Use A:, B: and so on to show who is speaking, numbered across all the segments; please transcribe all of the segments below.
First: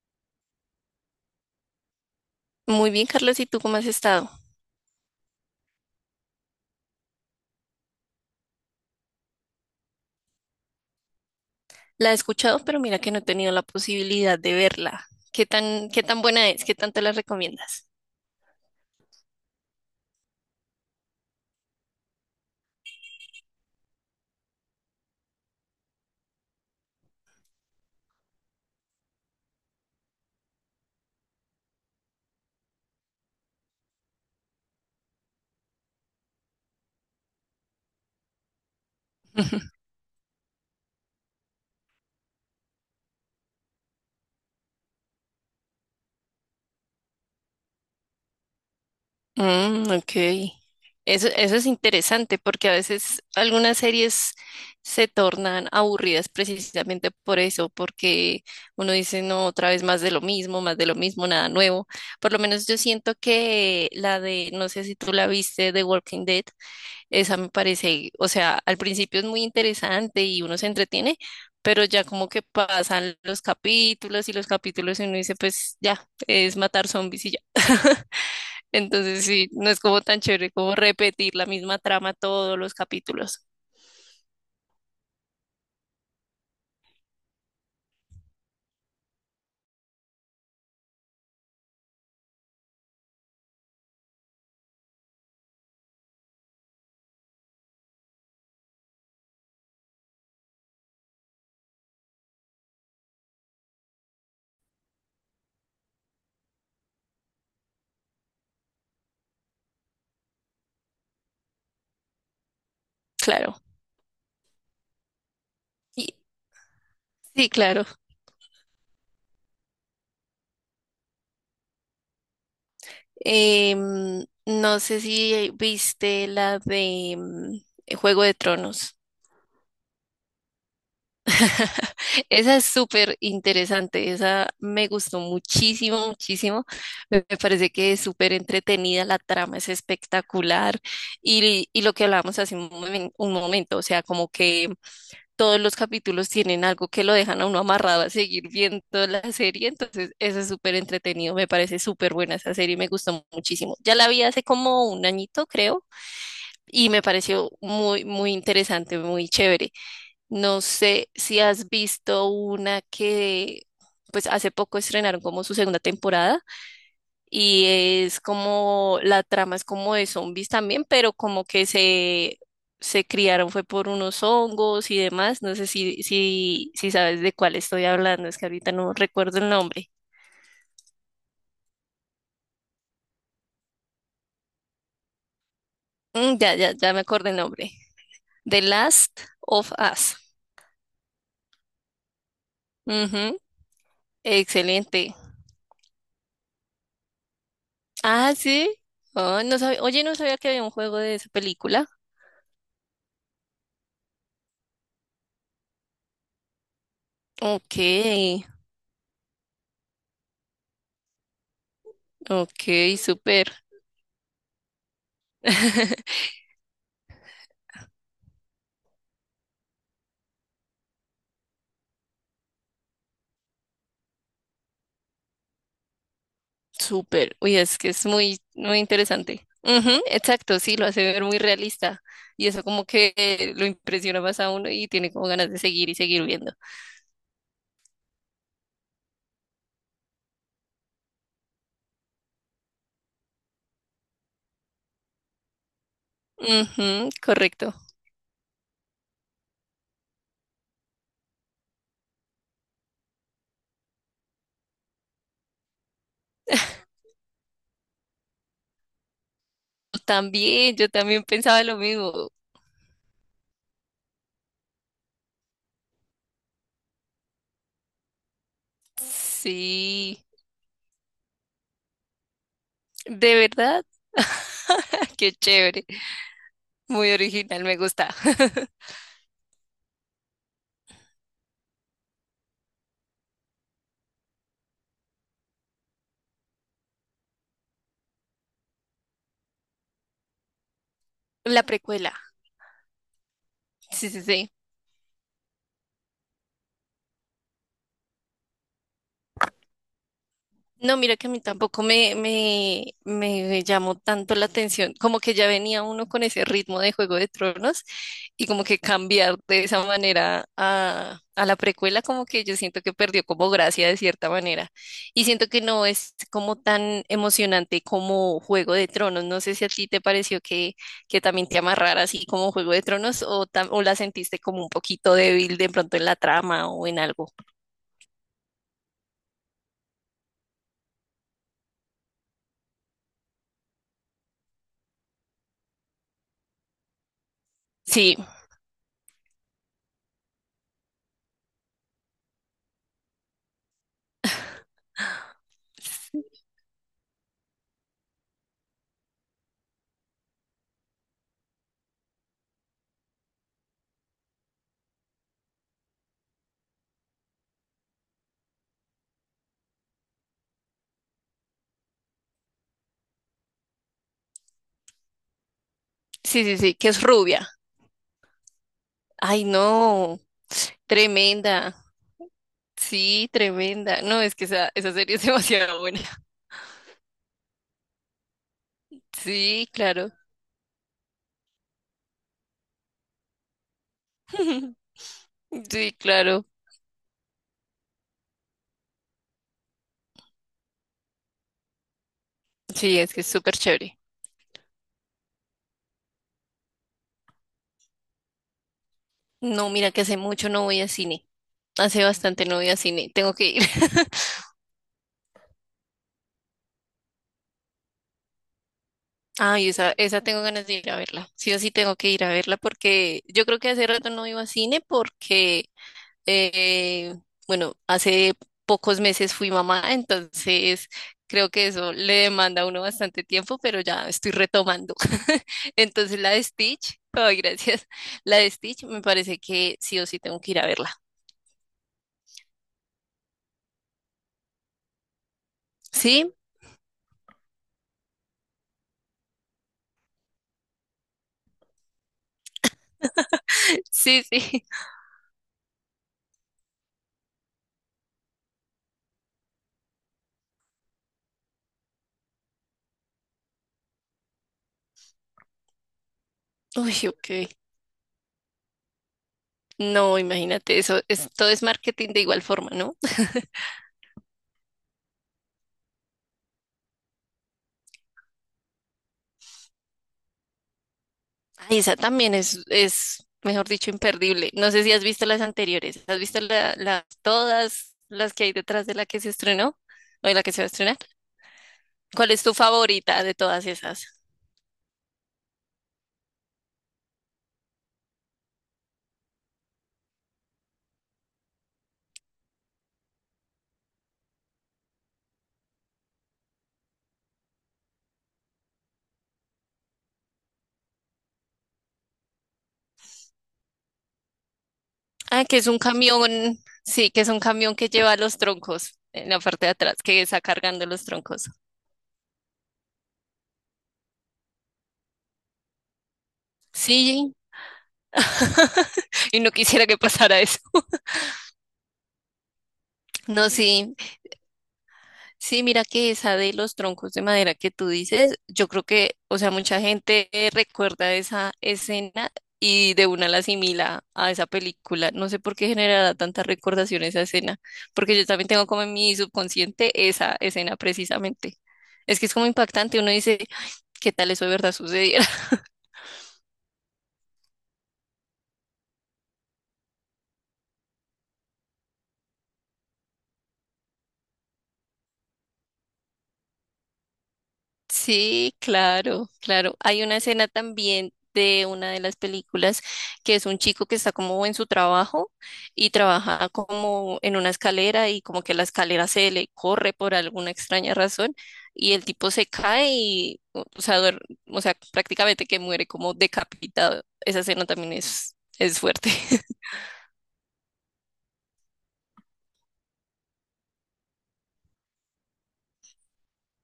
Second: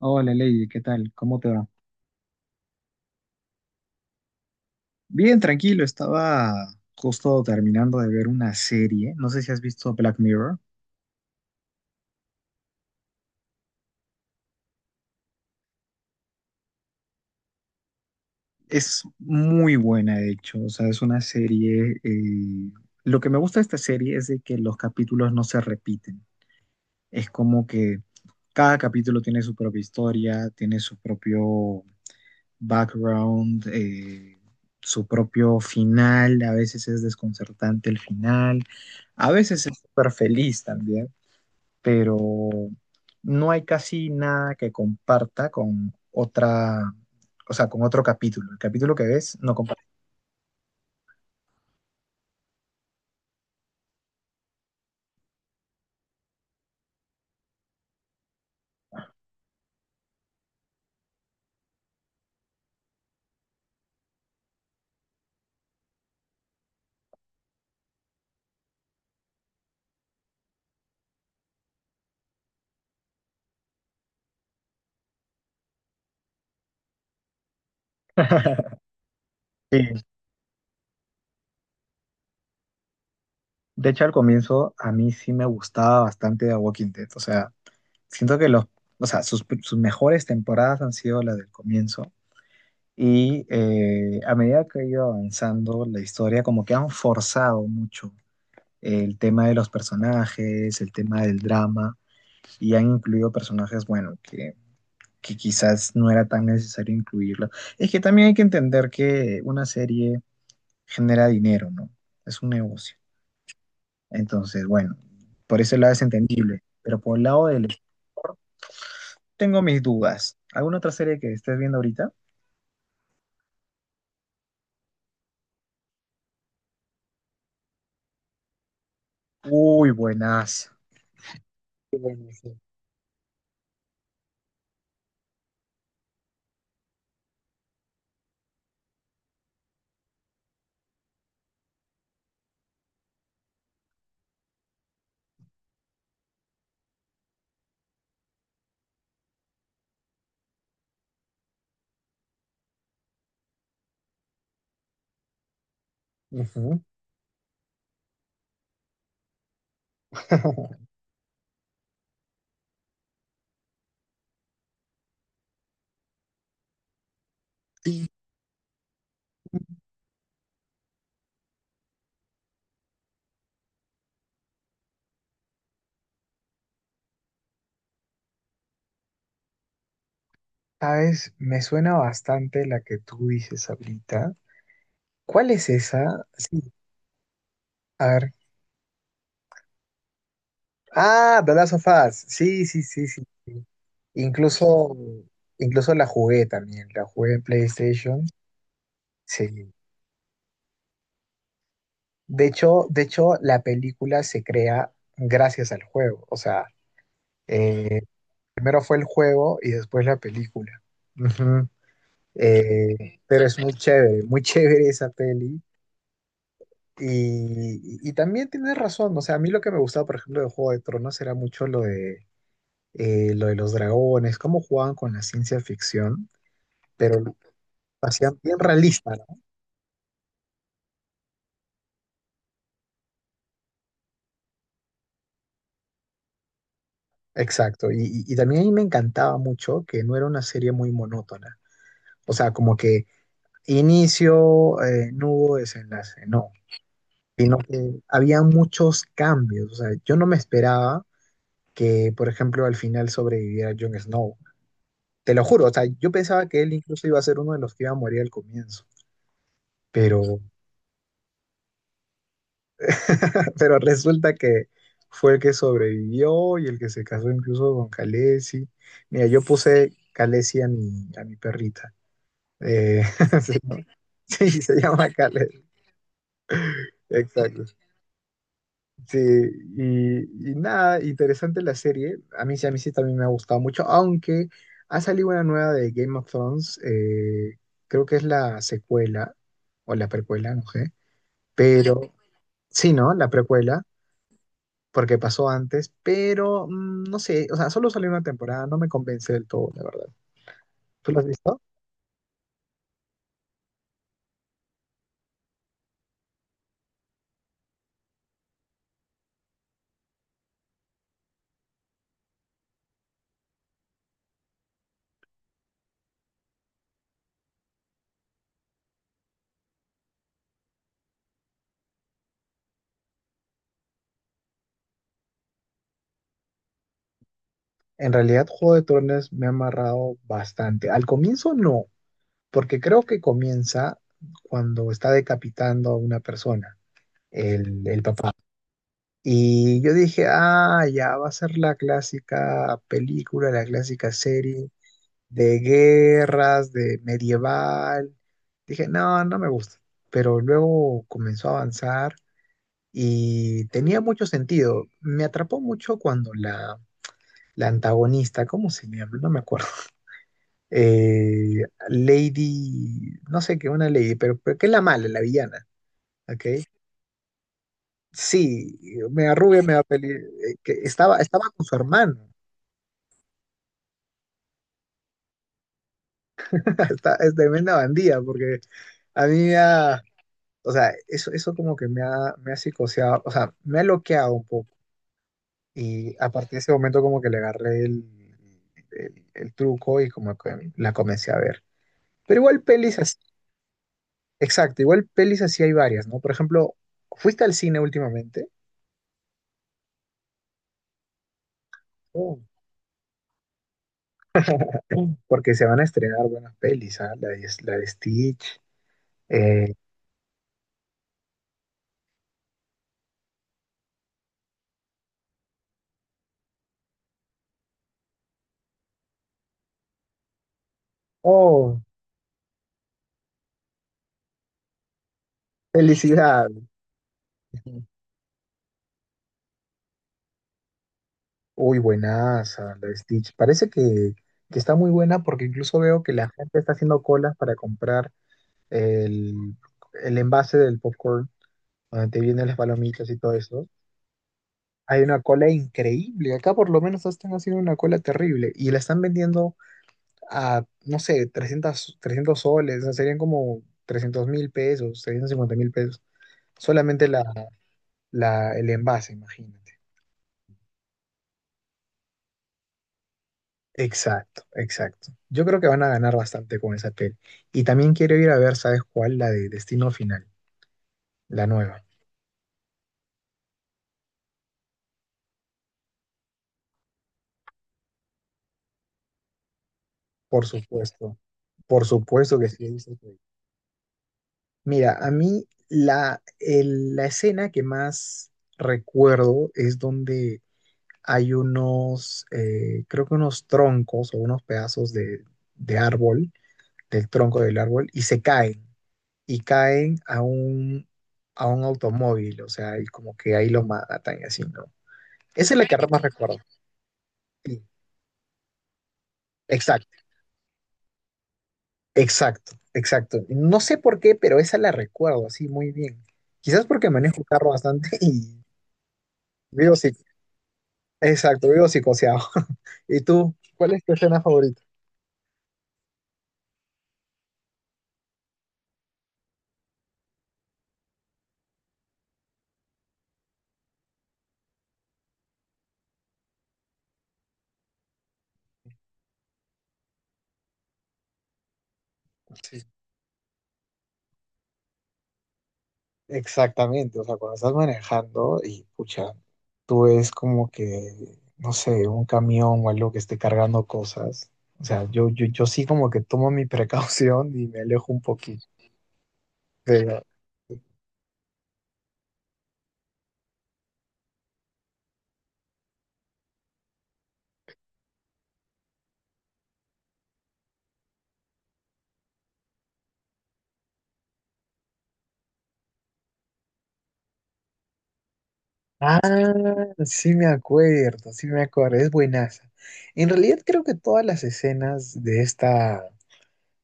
A: Hola Lady, ¿qué tal? ¿Cómo te va?
B: Muy bien, Carlos, ¿y tú cómo has estado?
A: Bien, tranquilo, estaba justo terminando de ver una serie, no sé si has visto Black Mirror.
B: La he escuchado, pero mira que no he tenido la posibilidad de verla. Qué tan buena es? ¿Qué tanto la recomiendas?
A: Es muy buena, de hecho. O sea, es una serie, lo que me gusta de esta serie es de que los capítulos no se repiten. Es como que cada capítulo tiene su propia historia, tiene su propio background, su propio final. A veces es desconcertante el final, a veces es súper feliz también. Pero no hay casi nada que comparta con otra, o sea, con otro capítulo. El capítulo que ves no comparte.
B: Mm, ok. Eso es interesante porque a veces algunas series se tornan aburridas precisamente por eso, porque uno dice, no, otra vez más de lo mismo, más de lo mismo, nada nuevo. Por lo menos yo siento que la de, no sé si tú la viste, The Walking Dead. Esa me parece, o sea, al principio es muy interesante y uno se entretiene, pero ya como que pasan los capítulos y uno dice, pues ya, es matar zombies y ya. Entonces sí, no es como
A: Sí.
B: tan chévere como repetir la misma trama todos los capítulos.
A: De hecho, al comienzo a mí sí me gustaba bastante The Walking Dead. O sea, siento que los, o sea, sus mejores temporadas han sido las del comienzo. Y a medida que ha ido avanzando la historia, como que han forzado mucho el tema de los personajes, el tema del drama, y han incluido personajes, bueno, que quizás no era tan necesario incluirlo. Es que también hay que entender que una serie genera dinero, ¿no? Es un negocio.
B: Claro.
A: Entonces, bueno, por ese lado es
B: Y-
A: entendible, pero por el lado.
B: sí, claro.
A: Tengo mis dudas. ¿Alguna otra serie que estés viendo ahorita?
B: Em, no sé si viste la de Juego de Tronos.
A: Uy, buenas.
B: Esa es súper interesante, esa me gustó muchísimo, muchísimo. Me parece que es súper entretenida, la trama es espectacular y lo que hablábamos hace un, un momento, o sea, como que todos los capítulos tienen algo que lo dejan a uno amarrado a seguir viendo la serie, entonces eso es súper entretenido, me parece súper buena esa serie, me gustó muchísimo. Ya la vi hace como un añito, creo,
A: Ujú.
B: y me pareció muy, muy interesante, muy chévere. No sé si has visto una que, pues hace poco estrenaron como su segunda temporada y
A: Sí,
B: es como, la trama es como de zombies también, pero como que se criaron fue por unos hongos y demás. No sé si, si sabes de cuál estoy hablando, es que ahorita no recuerdo el nombre.
A: sabes, me suena bastante la que tú dices ahorita. ¿Cuál es esa?
B: Mm,
A: Sí,
B: ya me acordé el nombre.
A: a ver.
B: The Last of Us.
A: Ah, The Last of Us. Sí, sí, sí, sí.
B: Ujú,
A: Incluso,
B: excelente.
A: incluso la jugué también, la jugué en PlayStation.
B: Ah, sí. Ah, no
A: Sí.
B: sabía, oye, no sabía que había un juego de esa película.
A: De hecho, la película se crea gracias al juego. O sea,
B: Ok,
A: eh, primero fue el juego y después la película. Ujú.
B: ok,
A: Pero
B: súper,
A: es muy chévere esa peli. Y también tienes razón. O sea, a mí lo que me gustaba, por ejemplo, de Juego de Tronos era mucho lo de los dragones, cómo jugaban con la ciencia ficción, pero lo
B: súper. Uy, es que es
A: hacían
B: muy,
A: bien
B: muy
A: realista.
B: interesante. Ujú, exacto, sí, lo hace ver muy realista. Y eso como que lo impresiona más a uno y tiene como ganas de seguir y seguir viendo.
A: Exacto, y también ahí me encantaba mucho que no era una serie muy monótona. O sea, como que inicio, no hubo desenlace, no,
B: Ujú,
A: sino
B: correcto.
A: que había muchos cambios. O sea, yo no me esperaba que, por ejemplo, al final sobreviviera Jon Snow, te lo juro. O sea, yo pensaba que él incluso iba a ser uno de los que iba a morir al comienzo, pero,
B: También, yo también pensaba lo mismo.
A: pero resulta que fue el que sobrevivió y el que se casó incluso con Khaleesi. Mira, yo puse
B: Sí,
A: Khaleesi a mi perrita. Eh,
B: de
A: se
B: verdad.
A: llama- sí, se llama
B: Qué
A: Khaled.
B: chévere. Muy
A: Exacto.
B: original, me gusta.
A: Sí, y nada, interesante la serie. A mí sí también me ha gustado mucho, aunque ha salido una nueva de Game of Thrones, creo que es la secuela o la precuela, no sé.
B: La
A: Pero
B: precuela.
A: sí, ¿no? La precuela,
B: Sí, sí, sí.
A: porque pasó antes, pero no sé, o sea, solo salió una temporada, no me convence del todo, la verdad.
B: No,
A: ¿Tú
B: mira
A: lo has
B: que a mí
A: visto?
B: tampoco me llamó tanto la atención, como que ya venía uno con ese ritmo de Juego de Tronos y como que cambiar de esa manera a la precuela, como que yo siento que perdió como gracia de cierta manera y siento que no es como tan emocionante como Juego de Tronos. No sé si a ti te pareció que también te amarrara así como Juego de Tronos o, o la sentiste como un poquito débil de pronto en la trama o en algo.
A: En realidad, Juego de Tronos me ha amarrado bastante. Al comienzo no, porque creo que comienza cuando está decapitando a una persona, el
B: Sí,
A: papá. Y yo dije, ah, ya va a ser la clásica película, la clásica serie de guerras, de medieval. Dije, no, no me gusta. Pero luego comenzó a avanzar y tenía mucho sentido. Me atrapó mucho cuando la antagonista, ¿cómo se llama? No me acuerdo. eh, Lady, no sé qué, una Lady, pero, que es la mala, la villana,
B: sí,
A: ¿ok?
B: sí, sí, que es rubia.
A: Sí, me
B: Ay,
A: arrugué, me apelé,
B: no,
A: que estaba con su
B: tremenda.
A: hermano,
B: Sí, tremenda. No, es que esa serie es demasiado buena.
A: es tremenda bandida, porque a mí me
B: Sí,
A: ha,
B: claro.
A: o sea, eso como que me ha psicoseado, o sea, me ha bloqueado un poco,
B: Sí,
A: y a
B: claro.
A: partir de ese momento como que le agarré el truco y como que la comencé a ver. Pero igual pelis
B: Sí, es
A: así,
B: que es súper chévere.
A: exacto, igual pelis así hay varias, ¿no? Por ejemplo, ¿fuiste al cine últimamente?
B: No, mira que hace mucho no voy a cine. Hace
A: Mm.
B: bastante no voy a cine. Tengo que ir.
A: Porque se van a estrenar buenas pelis, ¿ah? La de Stitch.
B: Ay,
A: eh,
B: esa tengo ganas de ir a verla. Sí o sí tengo que ir a verla porque yo creo que hace rato no iba a cine porque Eh, bueno, hace pocos meses fui mamá, entonces creo que
A: oh,
B: eso le demanda a uno bastante tiempo, pero ya estoy retomando. Entonces la de
A: felicidad.
B: Stitch, ay, gracias. La de Stitch me parece que sí o sí tengo que ir a verla.
A: Uy, buenaza, la de Stitch. Parece que está muy buena porque incluso veo que la
B: ¿Sí?
A: gente está haciendo colas para comprar el, el envase del popcorn, donde te vienen las palomitas y todo eso.
B: Sí, sí.
A: Hay una cola increíble. Acá por lo menos están haciendo una cola terrible y la están vendiendo a, no sé, 300, 300 soles, o sea, serían como 300.000 pesos, 350.000 pesos,
B: Uy,
A: solamente
B: ok.
A: el envase, imagínate.
B: No, imagínate, eso es, todo es marketing de igual forma, ¿no?
A: Exacto, exacto. Yo creo que van a ganar bastante con esa peli. Y también quiero ir a ver, ¿sabes cuál? La de Destino Final, la
B: Ay,
A: nueva.
B: esa también es, mejor dicho, imperdible. No sé si has visto las anteriores. ¿Has visto la, todas las que hay detrás de la que se estrenó o de la
A: Por
B: que se va a estrenar?
A: supuesto, por
B: ¿Cuál
A: supuesto
B: es
A: que
B: tu
A: sí.
B: favorita de todas esas?
A: Mira, a mí la escena que más recuerdo es donde hay unos, creo que unos troncos o unos pedazos de árbol, del tronco del árbol, y se caen, y caen a un automóvil, o sea, y como que ahí lo matan y así, ¿no?
B: Ah,
A: Esa
B: que
A: es la
B: es
A: que
B: un
A: más recuerdo.
B: camión, sí, que es un
A: Sí,
B: camión que lleva los troncos en la parte de atrás,
A: exacto,
B: que está cargando los troncos.
A: exacto, exacto. No sé por qué, pero esa la recuerdo así muy bien. Quizás porque manejo el
B: Sí,
A: carro bastante y
B: y no
A: vivo,
B: quisiera
A: psi-
B: que pasara eso.
A: exacto, vivo psicoseado. ¿Y tú,
B: No,
A: cuál es tu
B: sí,
A: escena favorita?
B: sí, mira que esa de los troncos de madera que tú dices, yo creo que, o sea, mucha gente recuerda esa escena y de una la asimila a esa película. No sé por qué generará tanta recordación esa escena, porque yo también tengo como en mi subconsciente esa escena precisamente. Es que es como impactante, uno dice, "Ay, ¿qué tal eso de verdad sucedió?
A: Exactamente, o sea, cuando estás manejando y pucha, tú ves como que, no sé, un camión o algo que esté cargando cosas. O sea, yo sí como que tomo mi precaución y me alejo un poquito.
B: Sí, claro, claro.
A: Pero,
B: Hay una escena también de una de las películas que es un chico que está como en su trabajo y trabaja como en una escalera y como que la escalera se le corre por alguna extraña razón y el tipo se cae y, o sea, o sea, prácticamente que muere como decapitado. Esa escena también es
A: ah,
B: fuerte,
A: sí me acuerdo, es buenaza. En realidad creo que todas las escenas de esta,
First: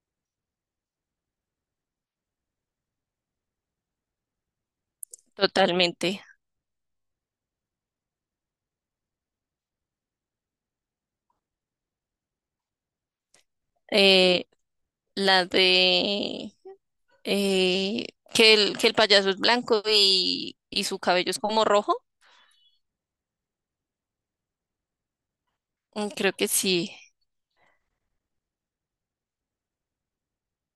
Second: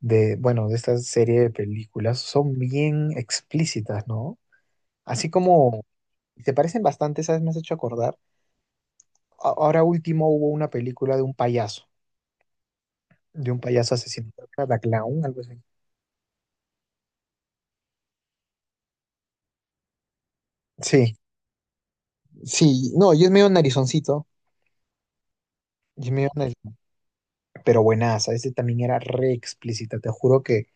A: de, bueno, de esta serie de películas son bien explícitas, ¿no? Así como
B: totalmente.
A: se parecen bastante, ¿sabes? Me has hecho acordar. Ahora último hubo una película de un payaso, asesino,
B: Eh,
A: creo que era The Clown, algo
B: la
A: así.
B: de eh, que el payaso es blanco y su
A: Sí,
B: cabello es como rojo.
A: sí, no, yo es medio narizoncito, yo
B: Mm,
A: es medio
B: creo que
A: narizón,
B: sí,
A: pero buenaza, ese también era re explícita, te juro que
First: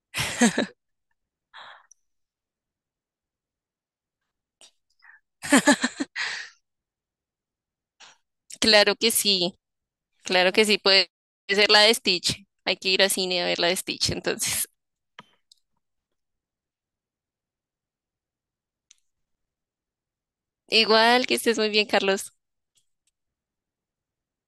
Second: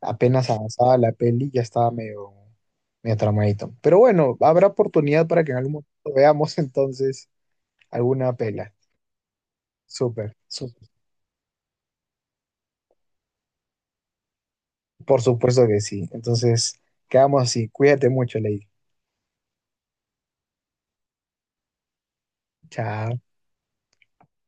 A: apenas avanzaba la peli ya estaba medio, medio tramadito. Pero bueno, habrá oportunidad para que en algún momento veamos entonces alguna pela.
B: claro que sí,
A: Súper,
B: claro que sí,
A: súper.
B: puede ser la de Stitch. Hay que ir al cine a ver la de Stitch, entonces.
A: Por supuesto que sí. Entonces, quedamos así. Cuídate mucho, Lady.
B: Igual que estés muy bien, Carlos.
A: Chao.